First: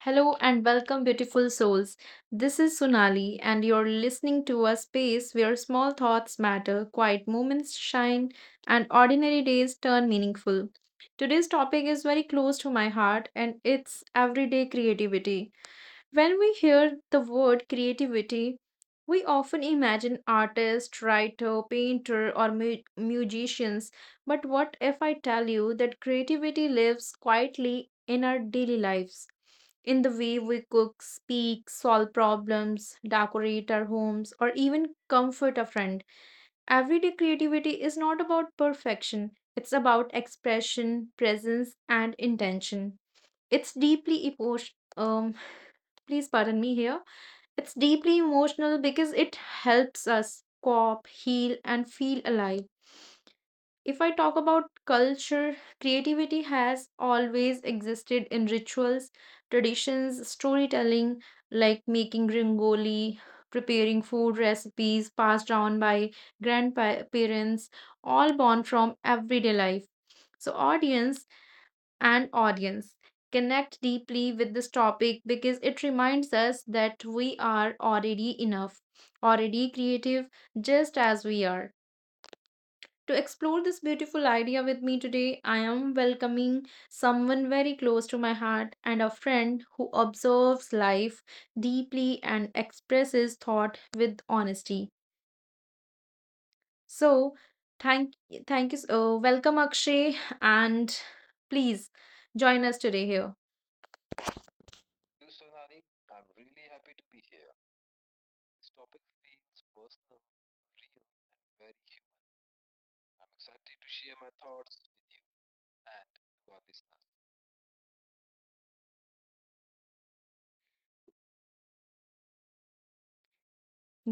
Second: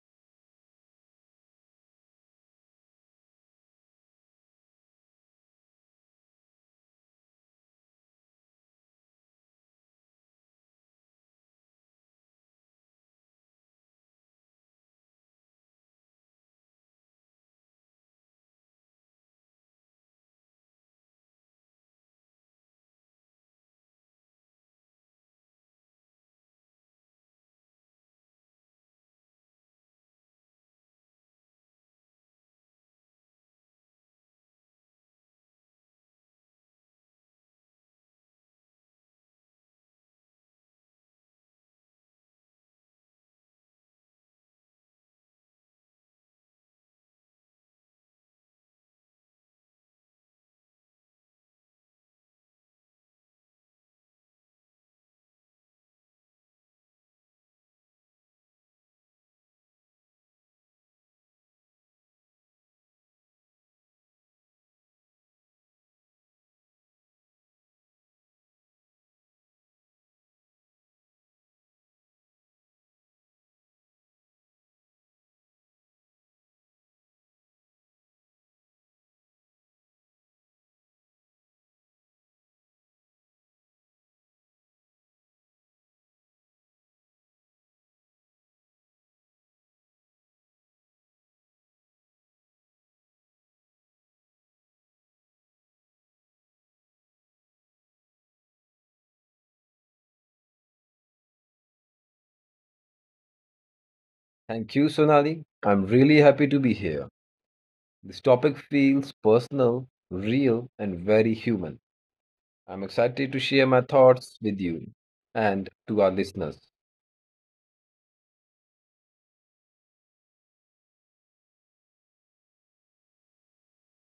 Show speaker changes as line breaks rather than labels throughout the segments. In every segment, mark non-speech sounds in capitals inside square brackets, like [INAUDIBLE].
Hello and welcome, beautiful souls. This is Sunali, and you're listening to a space where small thoughts matter, quiet moments shine, and ordinary days turn meaningful. Today's topic is very close to my heart, and it's everyday creativity. When we hear the word creativity, we often imagine artists, writer, painter, or musicians. But what if I tell you that creativity lives quietly in our daily lives? In the way we cook, speak, solve problems, decorate our homes, or even comfort a friend. Everyday creativity is not about perfection, it's about expression, presence, and intention. It's deeply emotional. Um, Please pardon me here, it's deeply emotional because it helps us cope, heal, and feel alive. If I talk about culture, creativity has always existed in rituals, traditions, storytelling, like making rangoli, preparing food recipes passed down by grandparents, all born from everyday life. So, audience connect deeply with this topic because it reminds us that we are already enough, already creative, just as we are. To explore this beautiful idea with me today, I am welcoming someone very close to my heart and a friend who observes life deeply and expresses thought with honesty. So, thank thank you. So, welcome, Akshay, and please join us today here.
Thank you, Sonali. I'm really happy to be here. This topic feels personal, real, and very human. I'm excited to share my thoughts with you and to our listeners.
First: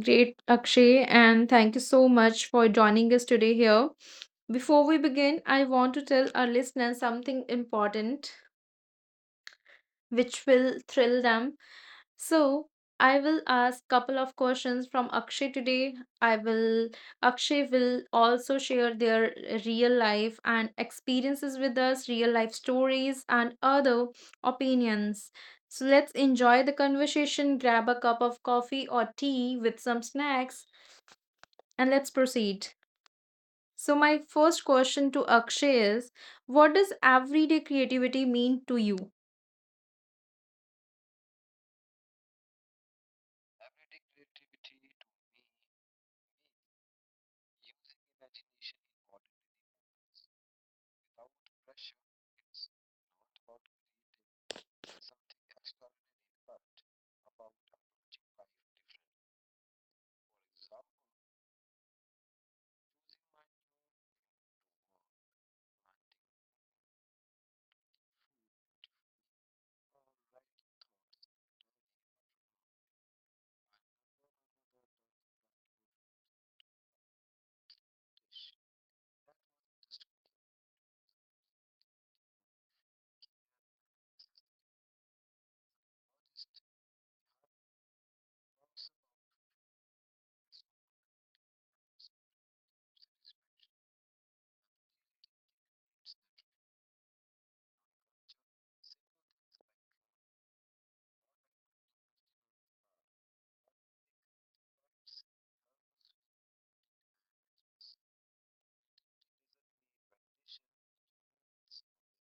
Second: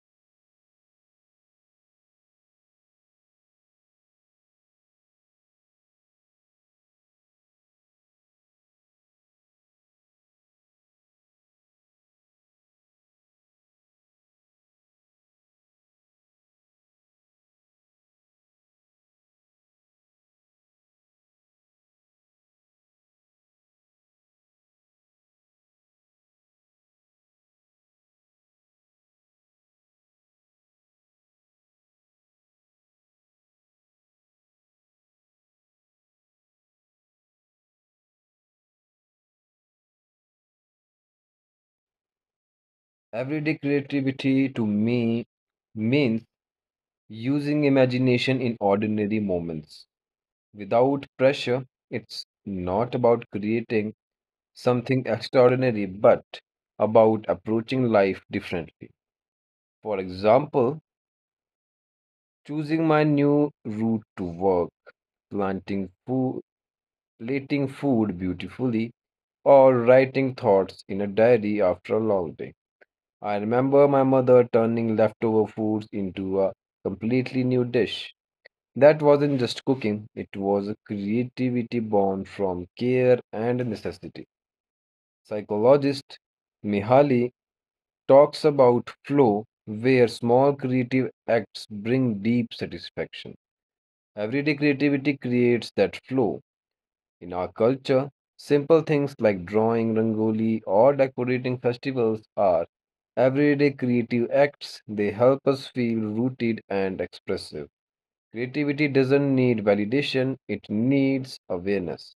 Great, Akshay, and thank you so much for joining us today here. Before we begin, I want to tell our listeners something important which will thrill them. So, I will ask couple of questions from Akshay today. I will Akshay will also share their real life and experiences with us, real life stories and other opinions. So, let's enjoy the conversation, grab a cup of coffee or tea with some snacks, and let's proceed. So, my first question to Akshay is: what does everyday creativity mean to you?
Everyday creativity to me means using imagination in ordinary moments. Without pressure, it's not about creating something extraordinary, but about approaching life differently. For example, choosing my new route to work, planting food, plating food beautifully, or writing thoughts in a diary after a long day. I remember my mother turning leftover foods into a completely new dish. That wasn't just cooking, it was a creativity born from care and necessity. Psychologist Mihaly talks about flow, where small creative acts bring deep satisfaction. Everyday creativity creates that flow. In our culture, simple things like drawing rangoli or decorating festivals are everyday creative acts. They help us feel rooted and expressive. Creativity doesn't need validation, it needs awareness.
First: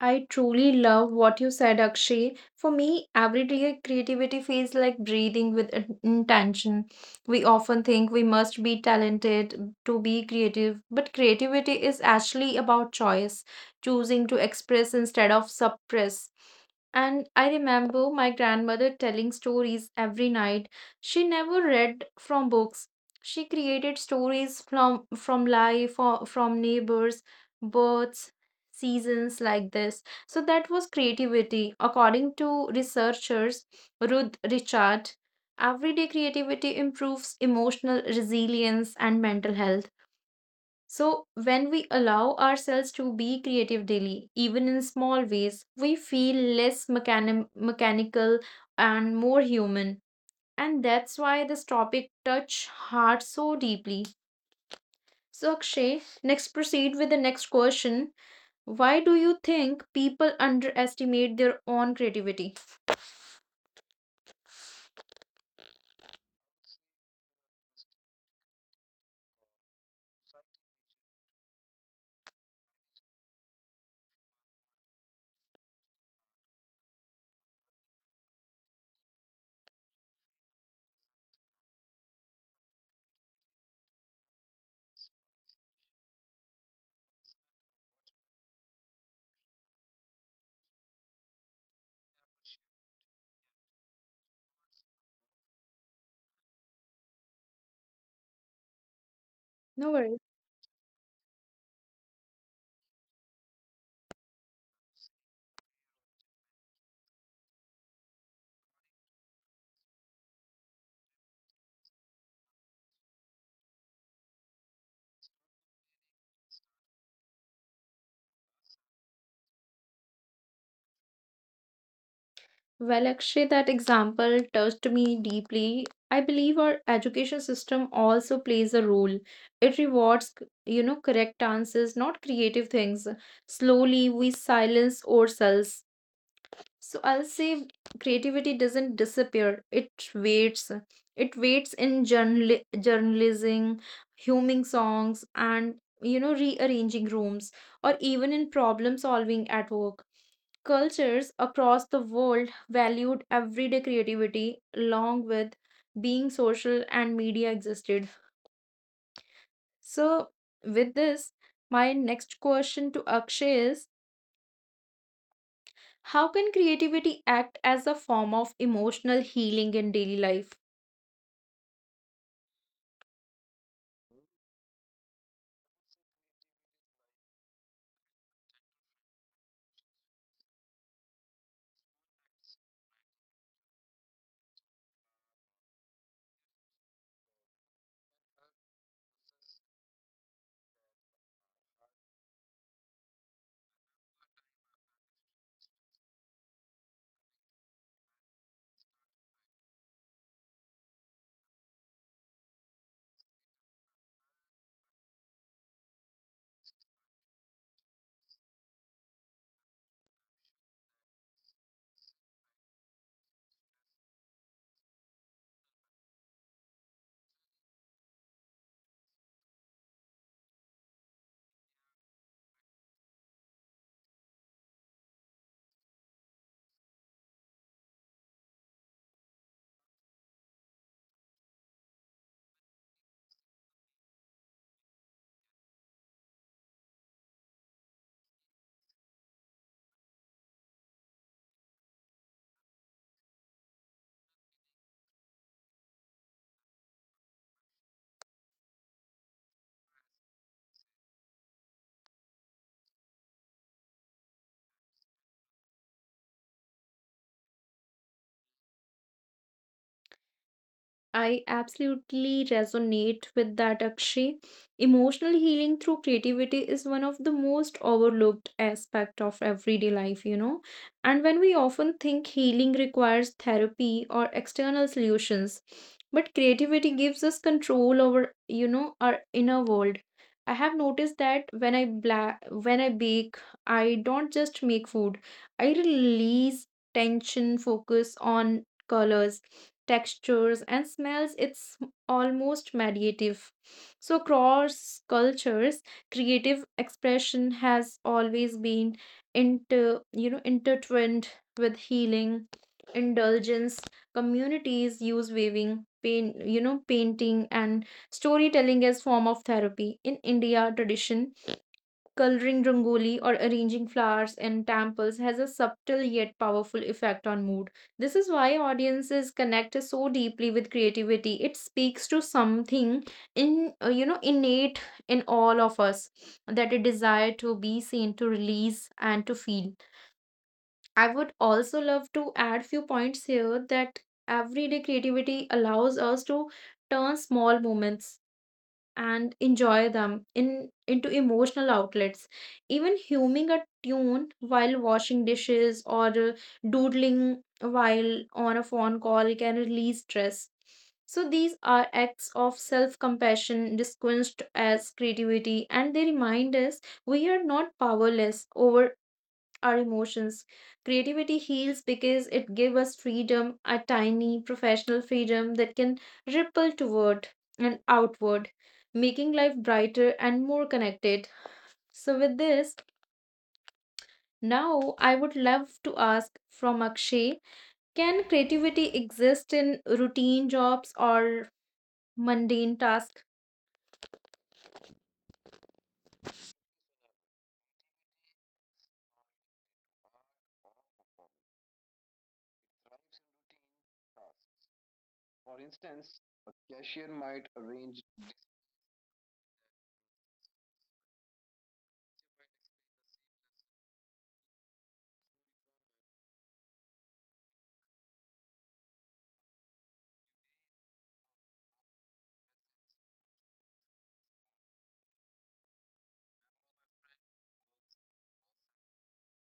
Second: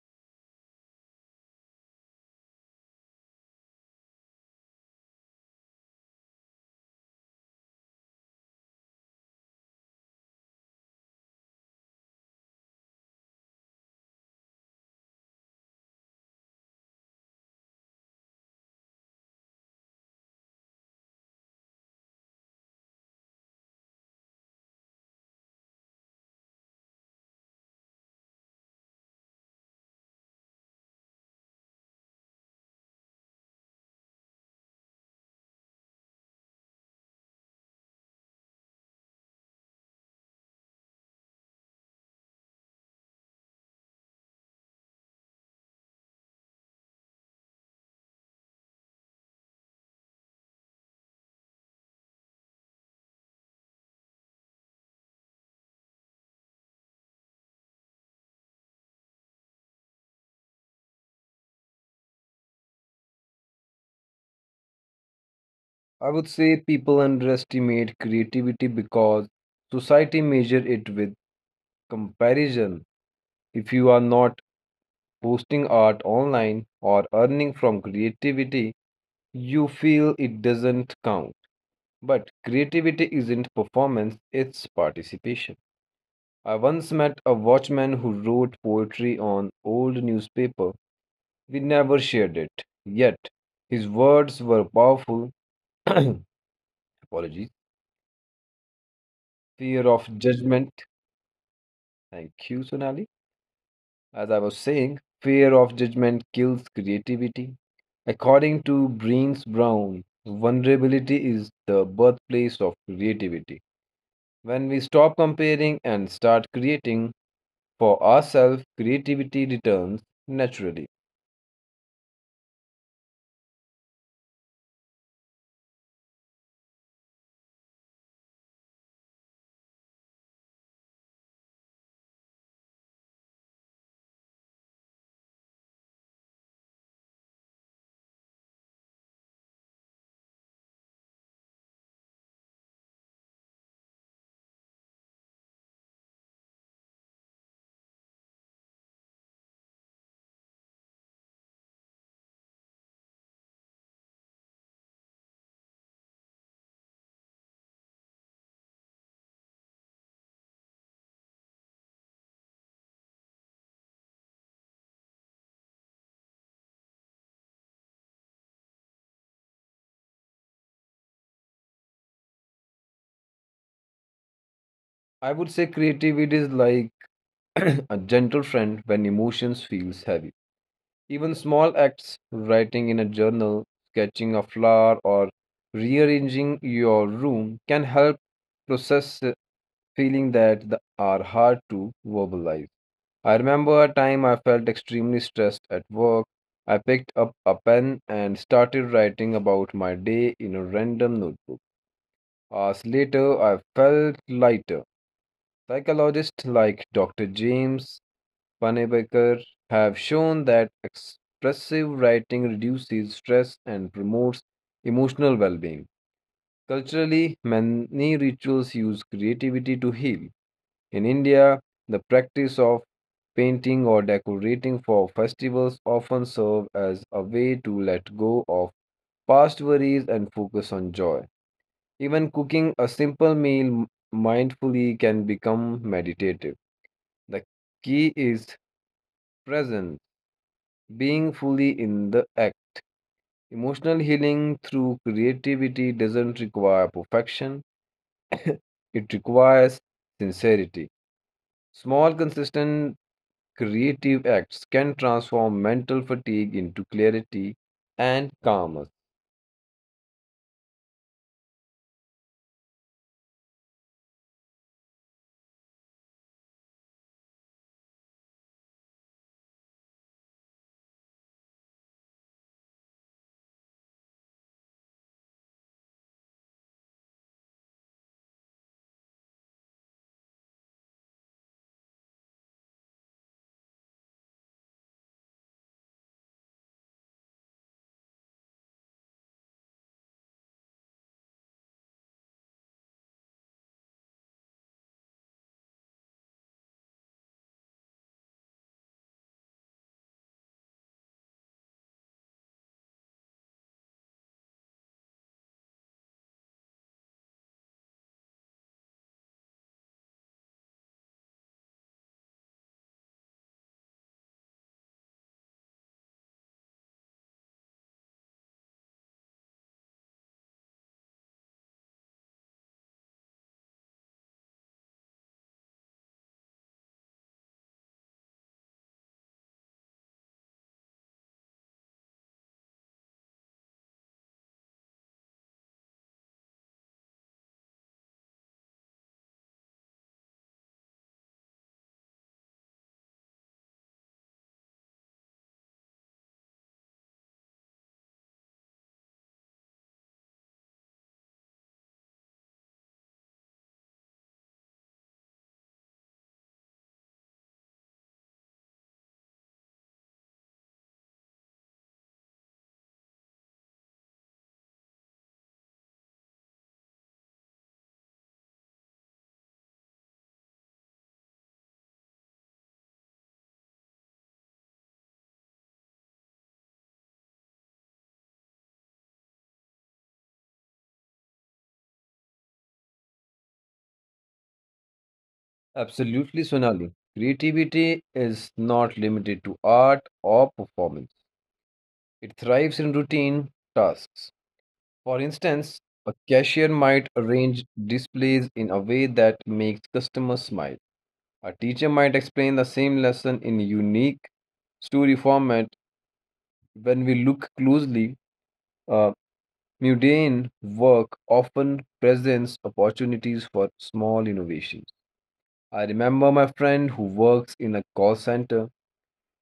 I truly love what you said, Akshay. For me, everyday creativity feels like breathing with intention. We often think we must be talented to be creative, but creativity is actually about choice, choosing to express instead of suppress. And I remember my grandmother telling stories every night. She never read from books. She created stories from life, or from neighbors, birds, seasons like this. So that was creativity. According to researchers Ruth Richard, everyday creativity improves emotional resilience and mental health. So, when we allow ourselves to be creative daily, even in small ways, we feel less mechanical and more human. And that's why this topic touch heart so deeply. So, Akshay, next proceed with the next question. Why do you think people underestimate their own creativity?
I would say people underestimate creativity because society measures it with comparison. If you are not posting art online or earning from creativity, you feel it doesn't count. But creativity isn't performance, it's participation. I once met a watchman who wrote poetry on old newspaper. We never shared it. Yet, his words were powerful. [COUGHS] [CLEARS THROAT] Apologies. Fear
No worries.
of judgment. Thank you, Sonali. As I was saying, fear of judgment kills creativity. According to Brenes Brown, vulnerability is the birthplace of creativity. When we stop comparing and start creating for ourselves, creativity returns naturally.
Well, actually, that example touched me deeply. I believe our education system also plays a role. It rewards, correct answers, not creative things. Slowly, we silence ourselves. So I'll say creativity doesn't disappear. It waits. It waits in journalism, humming songs, and rearranging rooms, or even in problem solving at work. Cultures across the world valued everyday creativity along with being social and media existed. So, with this, my next question to Akshay is: how can creativity act as a form of emotional healing in daily life?
I would say creativity is like [CLEARS THROAT] a gentle friend when emotions feels heavy. Even small acts, writing in a journal, sketching a flower or rearranging your room can help process feeling that are hard to verbalize. I remember a time I felt extremely stressed at work. I picked up a pen and started writing about my day in a random notebook. Hours later, I felt lighter. Psychologists like Dr. James Panebaker have shown that expressive writing reduces stress and promotes emotional well being. Culturally, many rituals use creativity to heal. In India, the practice of painting or decorating for festivals often serve as a way to let go of past worries and focus on joy. Even cooking a simple meal mindfully can become meditative. The key is presence, being fully in the act. Emotional healing through creativity doesn't require perfection, it requires sincerity. Small, consistent creative acts can transform mental fatigue into clarity and calmness.
I absolutely resonate with that, Akshay. Emotional healing through creativity is one of the most overlooked aspect of everyday life. And when we often think healing requires therapy or external solutions, but creativity gives us control over, our inner world. I have noticed that when I bake, I don't just make food. I release tension, focus on colors, textures, and smells. It's almost meditative. So, cross cultures, creative expression has always been intertwined with healing, indulgence. Communities use weaving, painting, and storytelling as form of therapy. In India, tradition, coloring rangoli or arranging flowers in temples has a subtle yet powerful effect on mood. This is why audiences connect so deeply with creativity. It speaks to something in you know innate in all of us, that a desire to be seen, to release, and to feel. I would also love to add few points here, that everyday creativity allows us to turn small moments and enjoy them in into emotional outlets. Even humming a tune while washing dishes or doodling while on a phone call can release stress. So these are acts of self-compassion disguised as creativity, and they remind us we are not powerless over our emotions. Creativity heals because it gives us freedom, a tiny professional freedom that can ripple toward and outward, making life brighter and more connected. So, with this, now I would love to ask from Akshay: can creativity exist in routine jobs or mundane tasks?
Absolutely, Sonali. Creativity is not limited to art or performance, it thrives in routine tasks. For instance, a cashier might arrange displays in a way that makes customers smile. A teacher might explain the same lesson in unique story format. When we look closely, uh, Mundane work often presents opportunities for small innovations. I remember my friend who works in a call center.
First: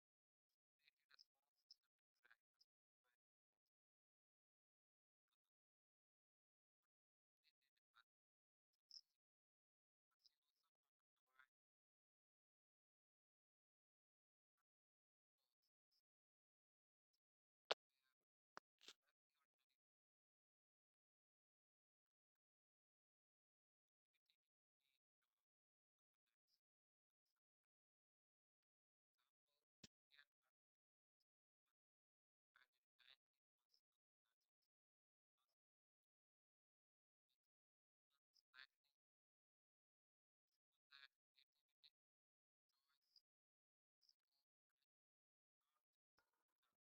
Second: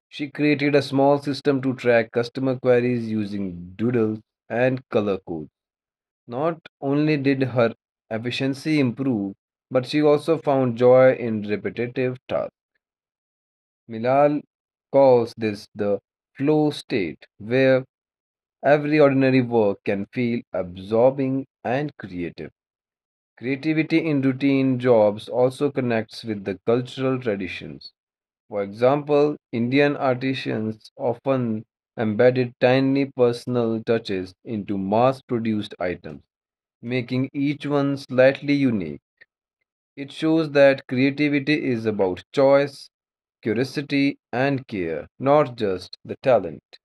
She created a small system to track customer queries using doodles and color codes. Not only did her efficiency improve, but she also found joy in repetitive tasks. Milal calls this the flow state, where every ordinary work can feel absorbing and creative. Creativity in routine jobs also connects with the cultural traditions. For example, Indian artisans often embedded tiny personal touches into mass produced items, making each one slightly unique. It shows that creativity is about choice, curiosity, and care, not just the talent.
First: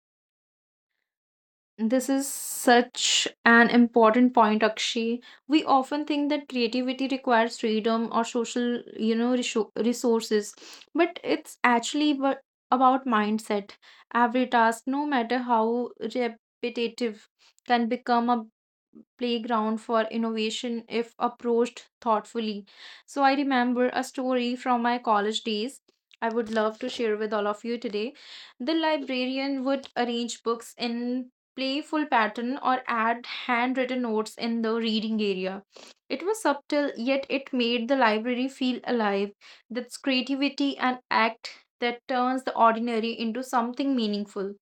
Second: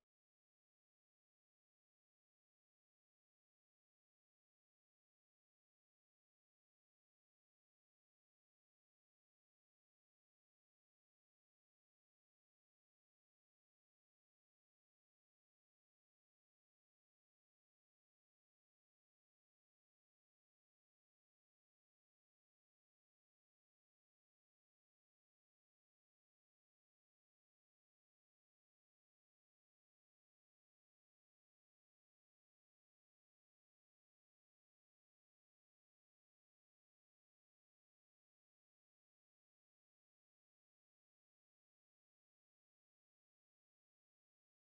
This is such an important point, Akshi. We often think that creativity requires freedom or social, resources, but it's actually about mindset. Every task, no matter how repetitive, can become a playground for innovation if approached thoughtfully. So I remember a story from my college days. I would love to share with all of you today. The librarian would arrange books in playful pattern or add handwritten notes in the reading area. It was subtle, yet it made the library feel alive. That's creativity and act that turns the ordinary into something meaningful.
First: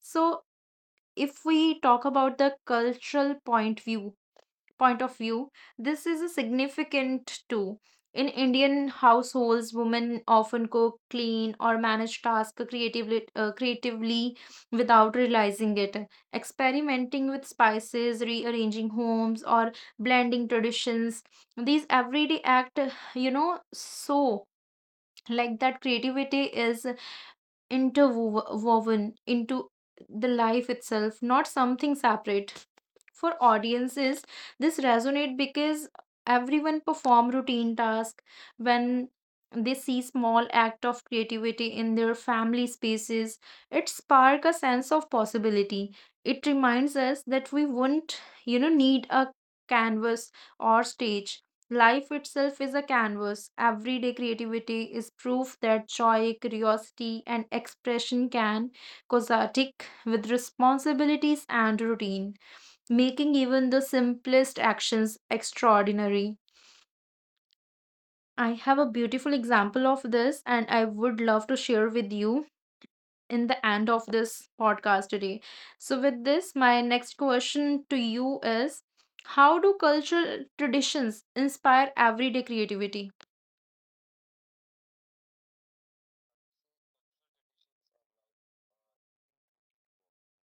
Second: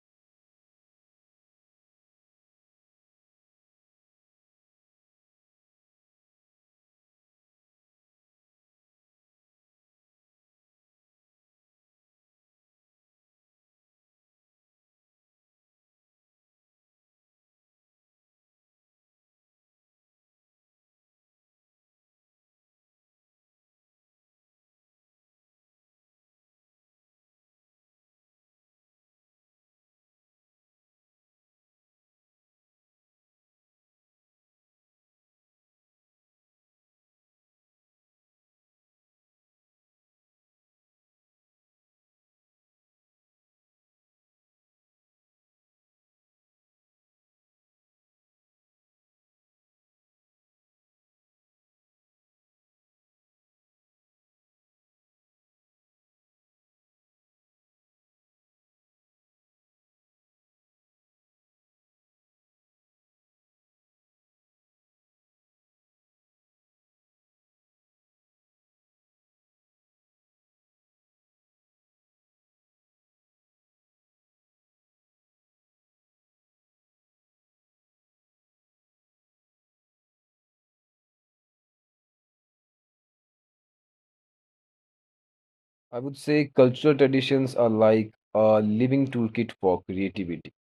So, if we talk about the cultural point of view, this is a significant too. In Indian households, women often cook, clean, or manage tasks creatively without realizing it. Experimenting with spices, rearranging homes, or blending traditions. These everyday act, so like that creativity is interwoven into the life itself, not something separate. For audiences, this resonate because everyone perform routine tasks when they see small act of creativity in their family spaces. It spark a sense of possibility. It reminds us that we wouldn't, need a canvas or stage. Life itself is a canvas. Everyday creativity is proof that joy, curiosity, and expression can coexist with responsibilities and routine, making even the simplest actions extraordinary. I have a beautiful example of this, and I would love to share with you in the end of this podcast today. So, with this, my next question to you is: how do cultural traditions inspire everyday creativity?
I would say cultural traditions are like a living toolkit for creativity.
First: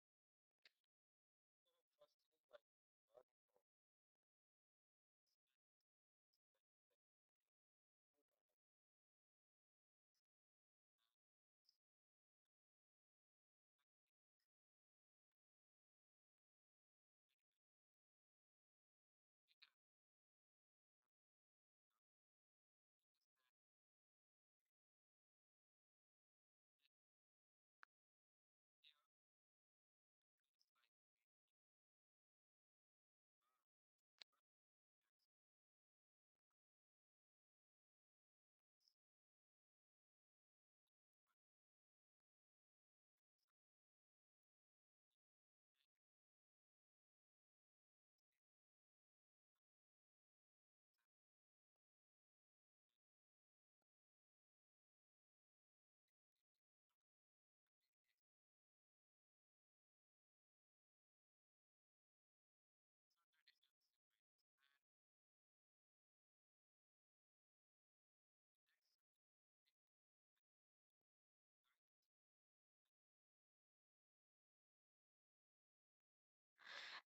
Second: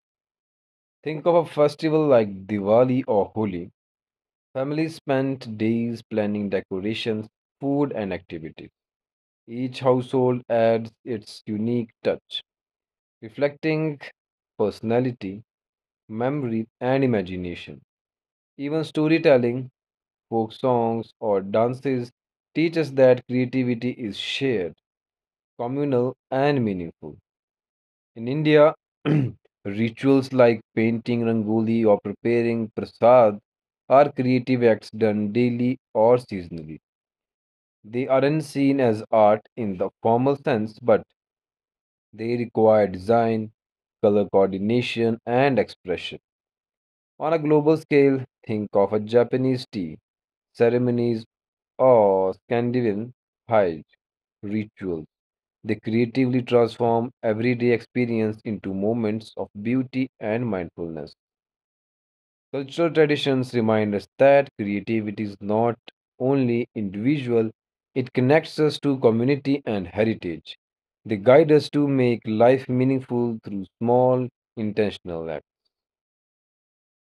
Think of a festival like Diwali or Holi. Families spent days planning decorations, food, and activities. Each household adds its unique touch, reflecting personality, memory, and imagination. Even storytelling, folk songs, or dances teach us that creativity is shared, communal, and meaningful. In India, [CLEARS THROAT] rituals like painting rangoli or preparing prasad are creative acts done daily or seasonally. They aren't seen as art in the formal sense, but they require design, color coordination, and expression. On a global scale, think of a Japanese tea ceremonies or Scandinavian hajj rituals. They creatively transform everyday experience into moments of beauty and mindfulness. Cultural traditions remind us that creativity is not only individual, it connects us to community and heritage. They guide us to make life meaningful through small, intentional acts.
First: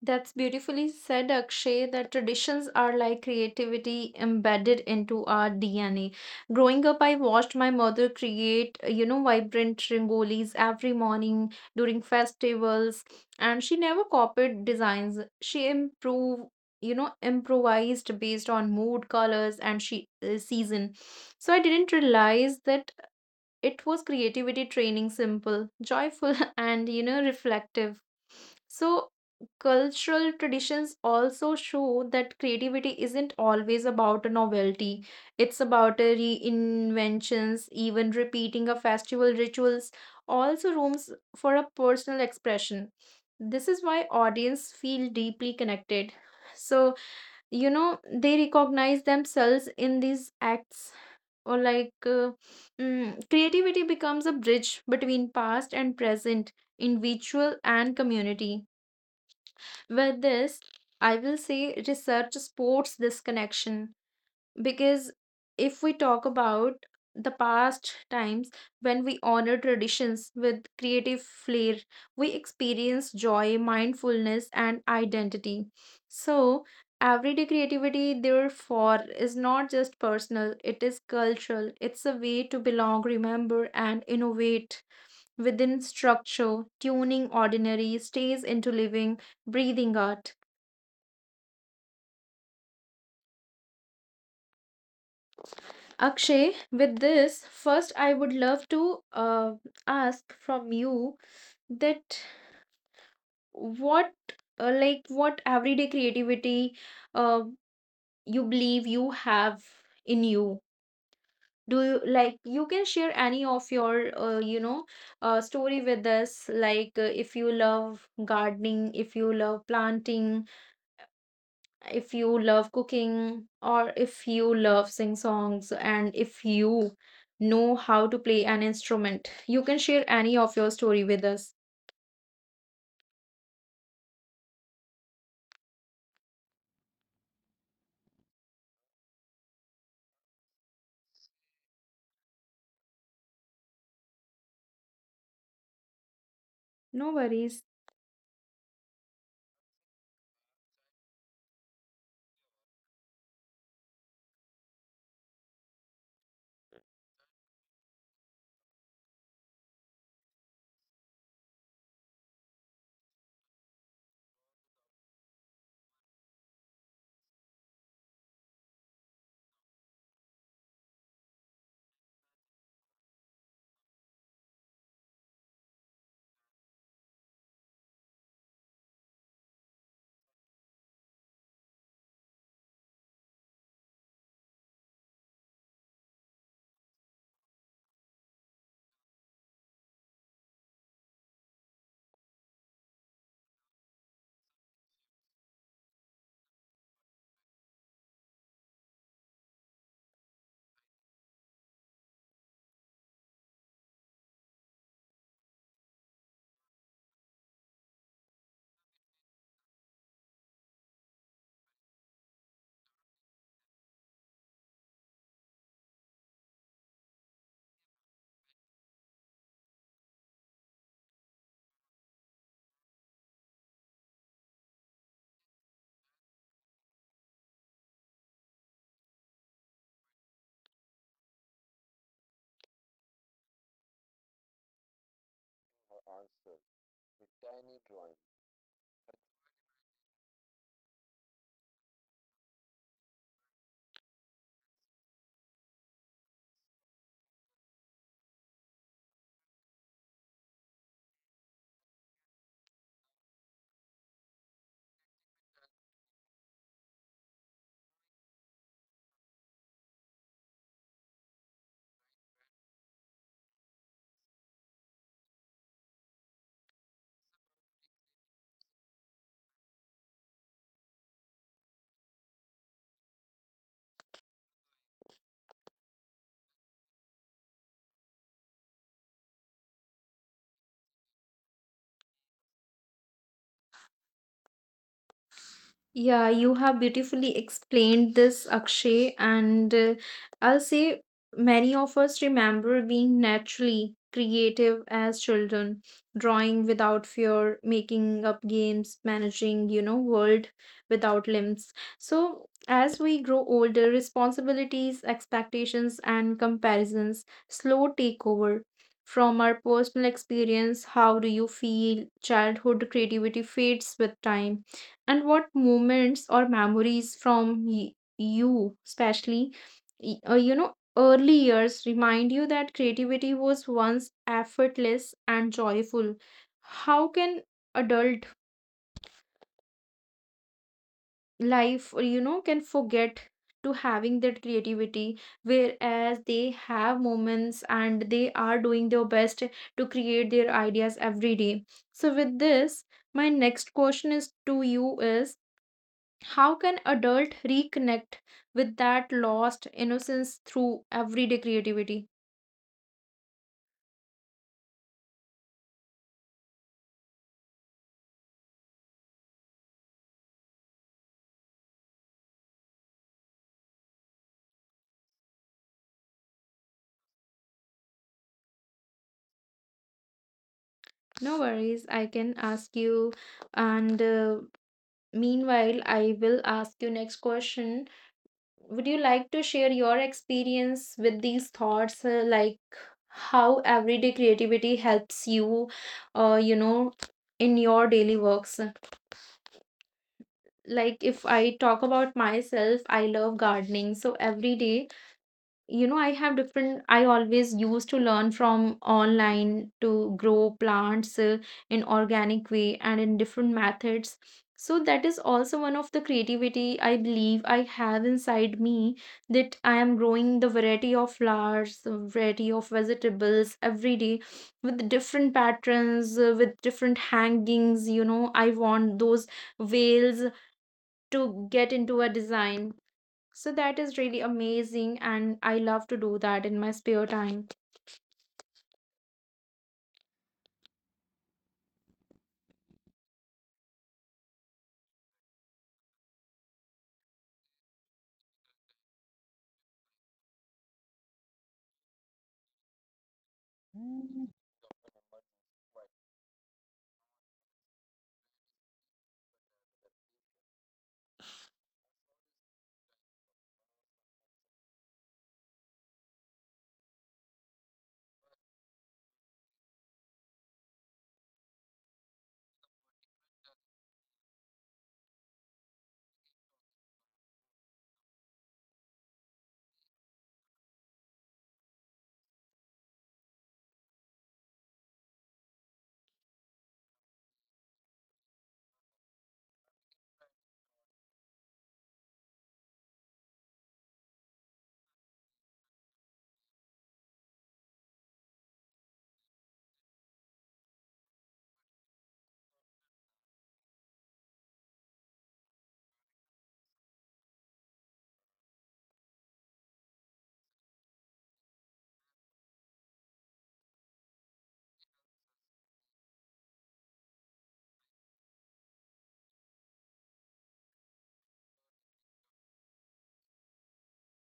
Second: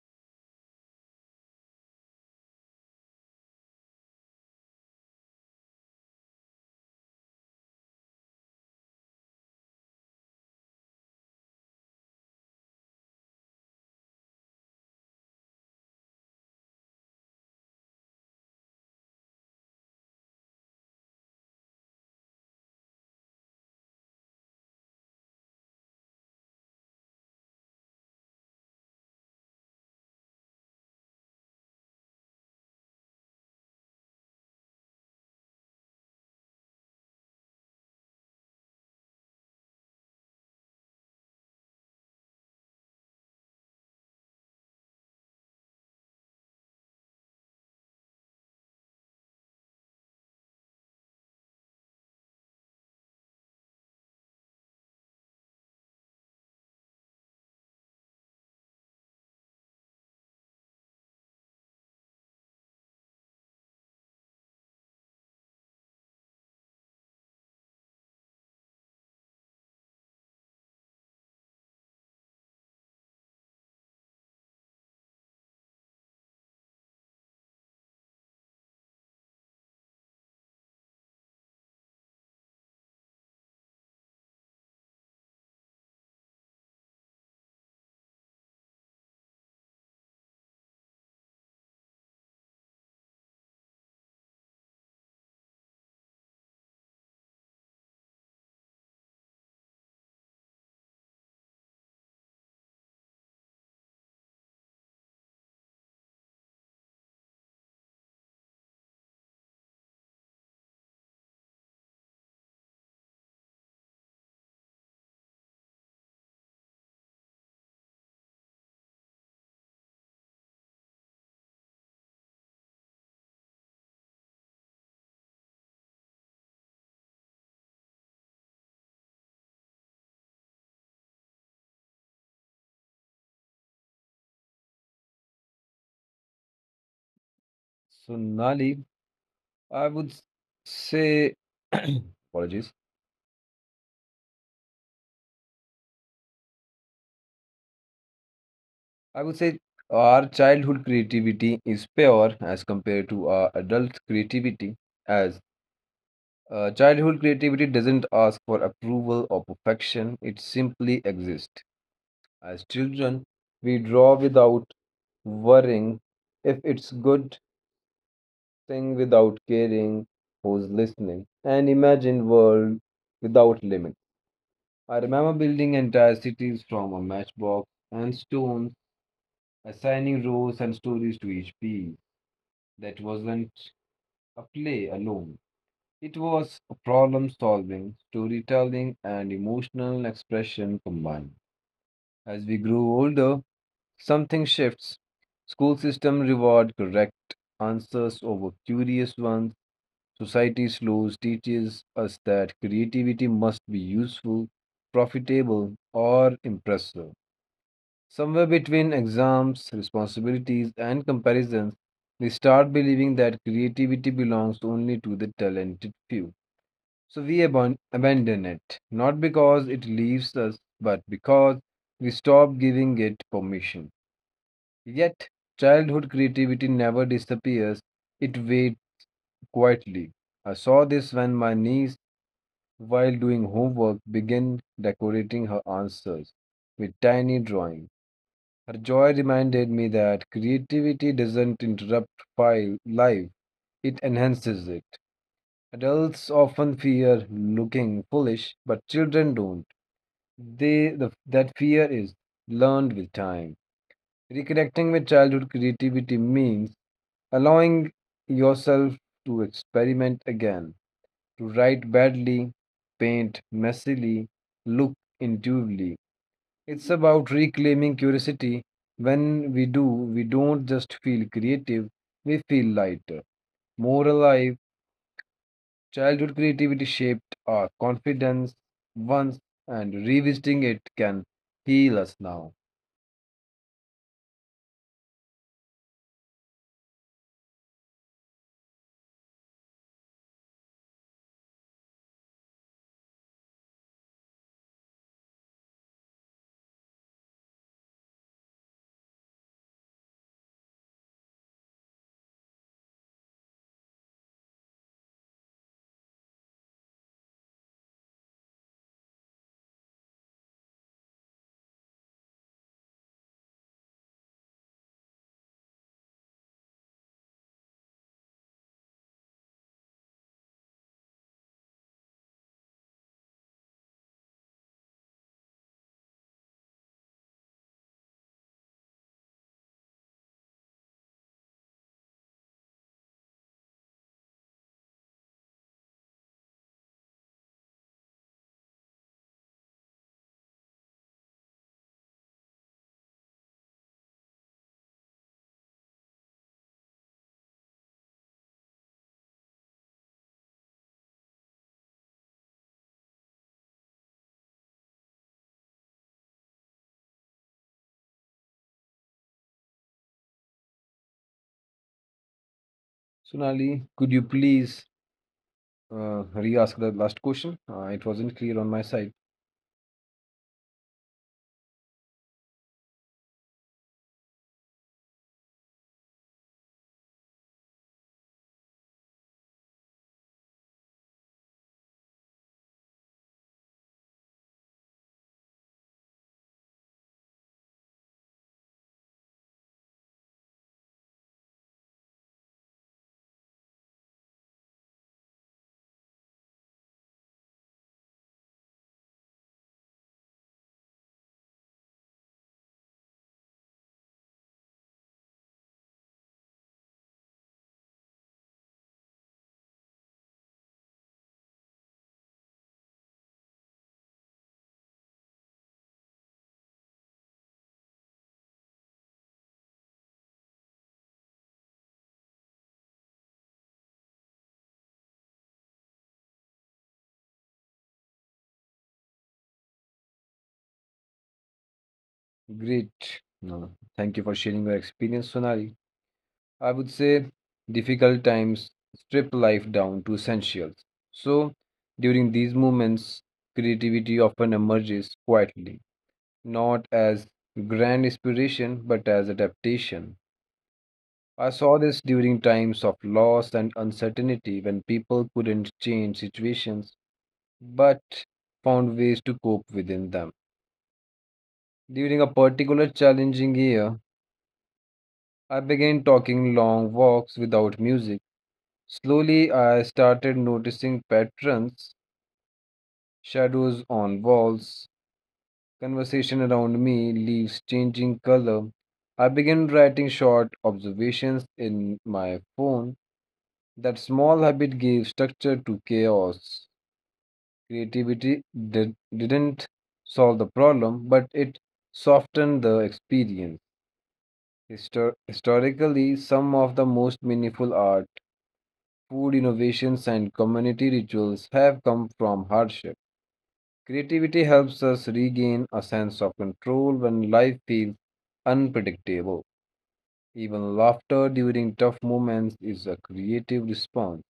That's beautifully said, Akshay, that traditions are like creativity embedded into our DNA. Growing up, I watched my mother create, vibrant rangolis every morning during festivals, and she never copied designs. She improved, improvised based on mood, colors, and she season. So I didn't realize that it was creativity training simple, joyful, [LAUGHS] and reflective. So, cultural traditions also show that creativity isn't always about a novelty. It's about a reinventions, even repeating a festival rituals, also rooms for a personal expression. This is why audience feel deeply connected. So, they recognize themselves in these acts, or like creativity becomes a bridge between past and present, in virtual and community. With this, I will say research supports this connection, because if we talk about the past times when we honor traditions with creative flair, we experience joy, mindfulness, and identity. So, everyday creativity, therefore, is not just personal, it is cultural. It's a way to belong, remember, and innovate within structure, tuning ordinary stays into living, breathing art. Akshay, with this, first I would love to ask from you that what, what everyday creativity uh, you believe you have in you. Do you, like, you can share any of your story with us? Like, if you love gardening, if you love planting, if you love cooking, or if you love sing songs, and if you know how to play an instrument, you can share any of your story with us.
So, Nali, I would say, [CLEARS THROAT] apologies,
No worries.
I would say our childhood creativity is pure as compared to our adult creativity, as childhood creativity doesn't ask for approval or perfection, it simply exists. As children, we draw without worrying if it's good, thing without caring who's listening, and imagine world without limit. I remember building entire cities from a matchbox and stones, assigning roles and stories to each piece. That wasn't a play alone. It was a problem solving, storytelling, and emotional expression combined. As we grew older, something shifts. School system reward correct answers over curious ones. Society slows teaches us that creativity must be useful, profitable, or impressive. Somewhere between exams, responsibilities, and comparisons, we start believing that creativity belongs only to the talented few. So we abandon it, not because it leaves us, but because we stop giving it permission. Yet, childhood creativity never disappears, it waits quietly. I saw this when my niece, while doing homework, began decorating her answers with tiny drawings. Her joy reminded me that creativity doesn't interrupt file life, it enhances it. Adults often fear looking foolish, but children don't. That fear is learned with time. Reconnecting with childhood creativity means allowing yourself to experiment again, to write badly, paint messily, look intuitively. It's about reclaiming curiosity. When we do, we don't just feel creative, we feel lighter, more alive. Childhood creativity shaped our confidence once, and revisiting it can heal us now.
Yeah, you have beautifully explained this, Akshay, and I'll say many of us remember being naturally creative as children, drawing without fear, making up games, managing, world without limbs. So, as we grow older, responsibilities, expectations, and comparisons slow take over. From our personal experience, how do you feel childhood creativity fades with time? And what moments or memories from you, especially, early years remind you that creativity was once effortless and joyful? How can adult life, or, can forget to having that creativity, whereas they have moments and they are doing their best to create their ideas every day? So, with this, my next question is to you is: how can adult reconnect with that lost innocence through everyday creativity?
Sonali, could you please re ask the last question? It wasn't clear on my side.
No worries, I can ask you. And meanwhile, I will ask you next question. Would you like to share your experience with these thoughts, like how everyday creativity helps you, uh, you know, in your daily works? Like if I talk about myself, I love gardening, so every day, I have different I always used to learn from online to grow plants, in organic way and in different methods. So that is also one of the creativity I believe I have inside me, that I am growing the variety of flowers, the variety of vegetables every day, with different patterns, with different hangings. You know, I want those veils to get into a design. So that is really amazing, and I love to do that in my spare time.
Great. No, thank you for sharing your experience, Sonali. I would say difficult times strip life down to essentials. So, during these moments, creativity often emerges quietly, not as grand inspiration, but as adaptation. I saw this during times of loss and uncertainty when people couldn't change situations but found ways to cope within them. During a particular challenging year, I began talking long walks without music. Slowly, I started noticing patterns, shadows on walls, conversation around me, leaves changing color. I began writing short observations in my phone. That small habit gave structure to chaos. Creativity didn't solve the problem, but it softened the experience. Historically, some of the most meaningful art food innovations, and community rituals have come from hardship. Creativity helps us regain a sense of control when life feels unpredictable. Even laughter during tough moments is a creative response.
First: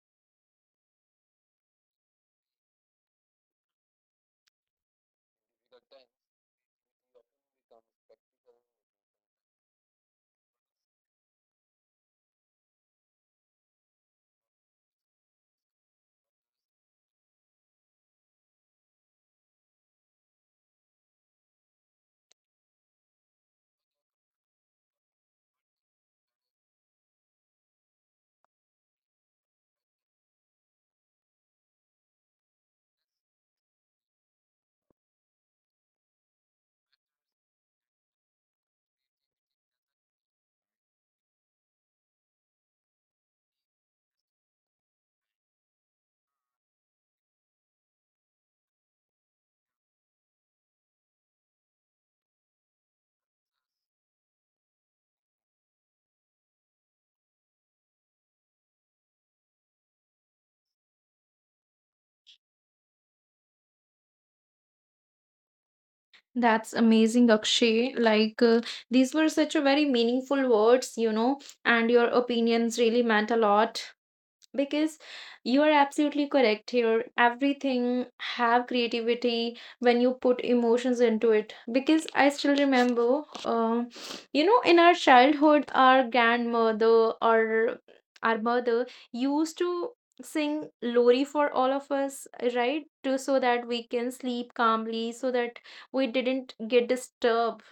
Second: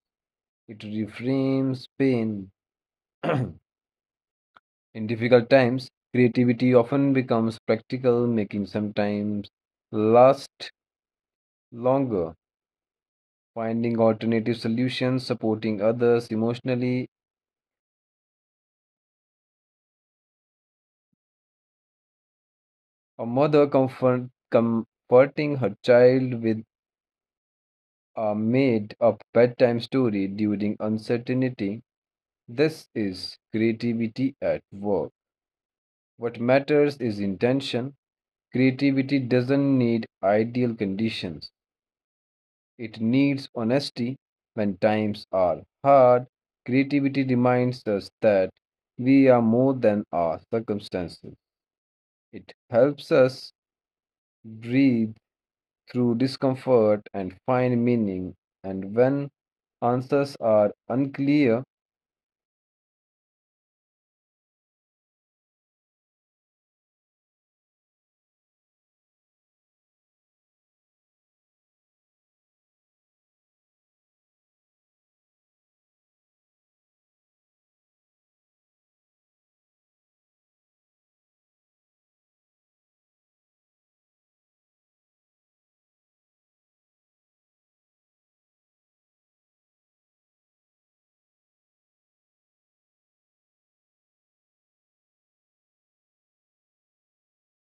It reframes pain. [CLEARS THROAT] In difficult times, creativity often becomes practical, making sometimes last longer. Finding alternative solutions, supporting others emotionally, a mother comfort, comforting her child with a made up bedtime story during uncertainty. This is creativity at work. What matters is intention. Creativity doesn't need ideal conditions, it needs honesty when times are hard. Creativity reminds us that we are more than our circumstances. It helps us breathe through discomfort and find meaning. And when answers are unclear,
That's amazing, Akshay. Like, these were such a very meaningful words, and your opinions really meant a lot. Because you are absolutely correct here, everything have creativity when you put emotions into it. Because I still remember, in our childhood, our grandmother or our mother used to sing lori for all of us, right? to So that we can sleep calmly, so that we didn't get disturbed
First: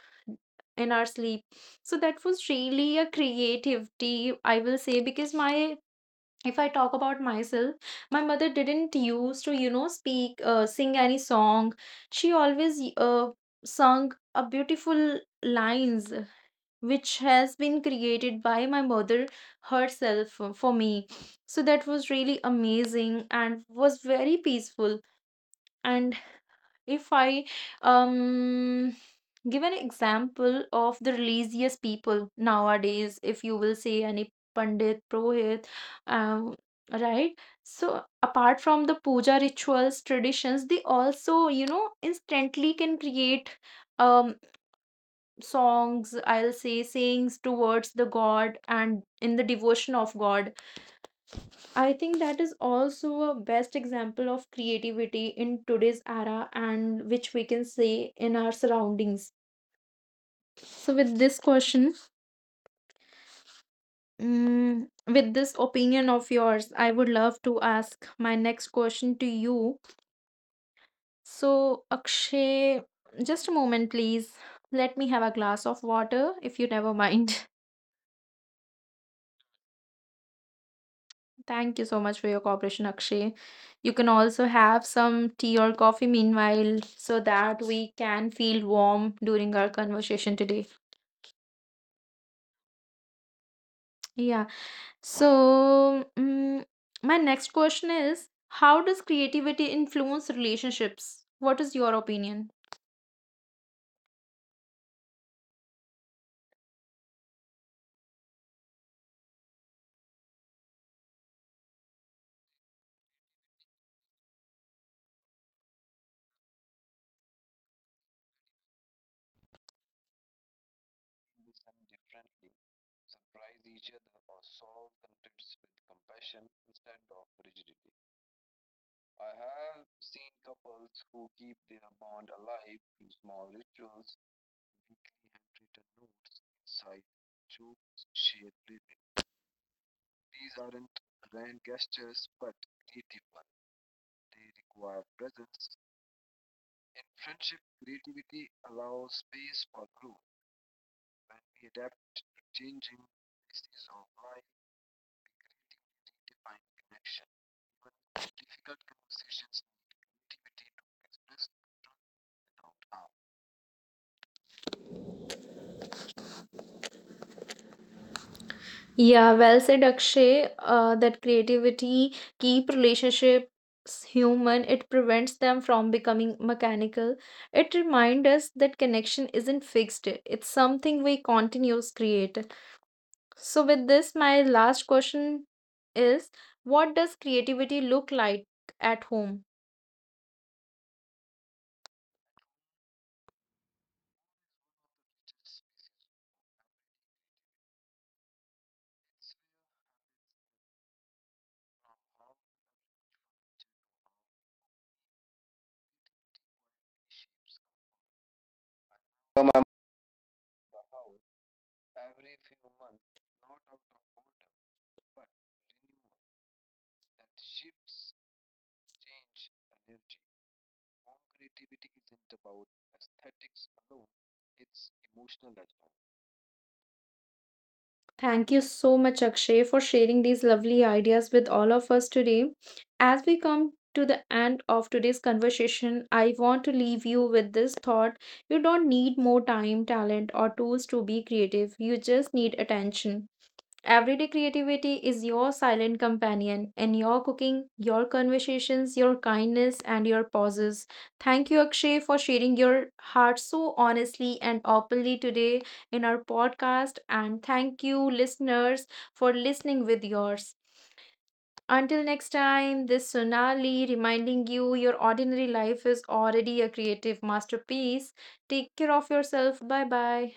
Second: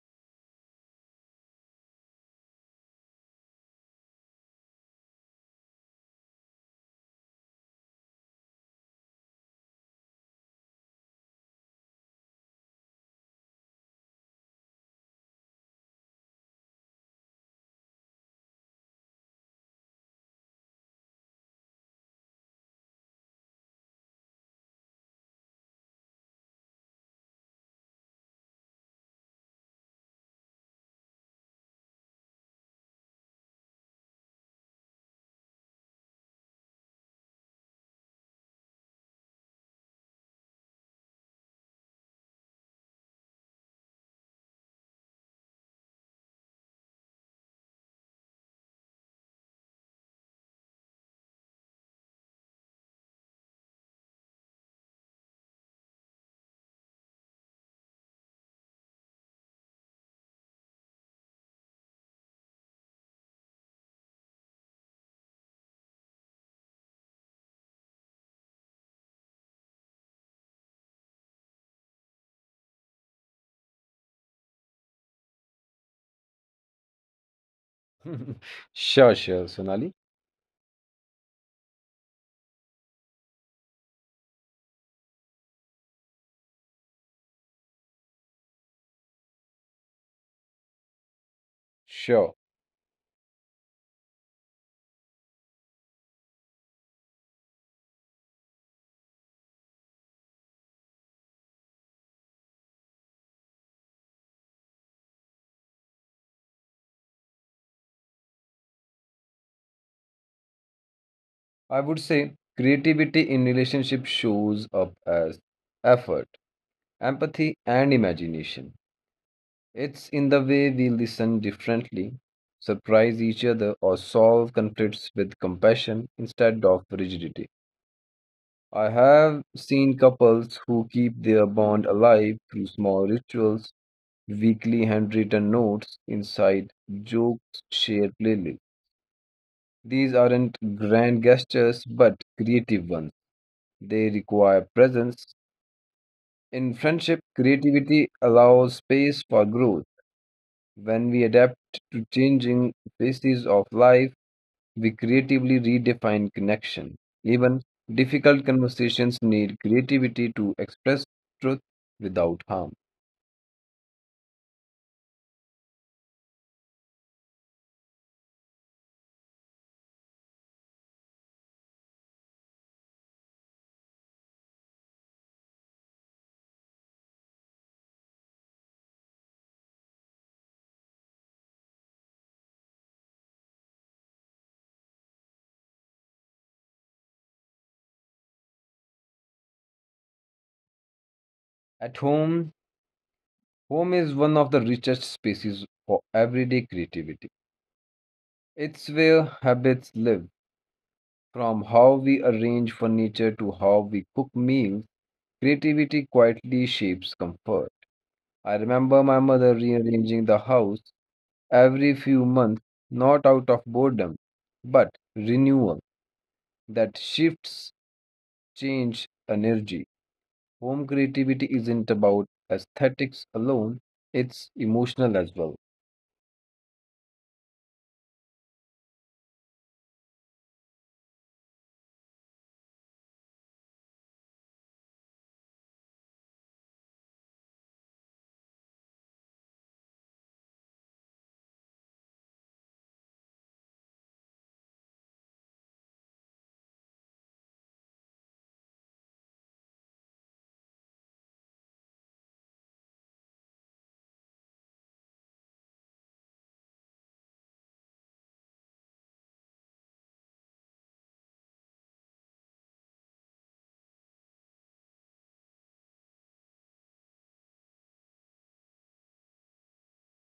in our sleep. So that was really a creativity, I will say. Because my if I talk about myself, my mother didn't used to, speak sing any song. She always sung a beautiful lines, which has been created by my mother herself for me. So that was really amazing and was very peaceful. And if I um give an example of the religious people nowadays, if you will say any Pandit, Prohit, um, right? So apart from the puja rituals, traditions, they also, instantly can create um songs, I'll say sayings towards the God and in the devotion of God. I think that is also a best example of creativity in today's era, and which we can see in our surroundings. So, with this question, with this opinion of yours, I would love to ask my next question to you. So, Akshay, just a moment, please. Let me have a glass of water if you never mind. [LAUGHS]
[LAUGHS] sure, sure, Sonali,
Thank you so much for your cooperation, Akshay. You can also have some tea or coffee meanwhile, so that we can feel warm during our conversation today.
sure.
Yeah. So, my next question is: how does creativity influence relationships? What is your opinion?
I would say creativity in relationship shows up as effort, empathy, and imagination. It's in the way we listen differently, surprise each other, or solve conflicts with compassion instead of rigidity. I have seen couples who keep their bond alive through small rituals weekly handwritten notes inside jokes shared plainly. These aren't grand gestures but creative ones. They require presence. In friendship, creativity allows space for growth. When we adapt to changing phases of life, we creatively redefine connection. Even difficult conversations need creativity to express truth without harm.
Yeah, well said, Akshay. That creativity keep relationships human. It prevents them from becoming mechanical. It reminds us that connection isn't fixed. It's something we continues create. So with this, my last question is, what does creativity look like at home?
At home, home is one of the richest spaces for everyday creativity. It's where habits live. From how we arrange furniture to how we cook meals, creativity quietly shapes comfort. I remember my mother rearranging the house every few months, not out of boredom, but renewal. That shifts change energy. Home creativity isn't about aesthetics alone, it's emotional as well.
Thank you so much, Akshay, for sharing these lovely ideas with all of us today. As we come to the end of today's conversation, I want to leave you with this thought: you don't need more time, talent, or tools to be creative, you just need attention. Everyday creativity is your silent companion in your cooking, your conversations, your kindness, and your pauses. Thank you, Akshay, for sharing your heart so honestly and openly today in our podcast. And thank you, listeners, for listening with yours. Until next time, this Sonali reminding you your ordinary life is already a creative masterpiece. Take care of yourself. Bye bye.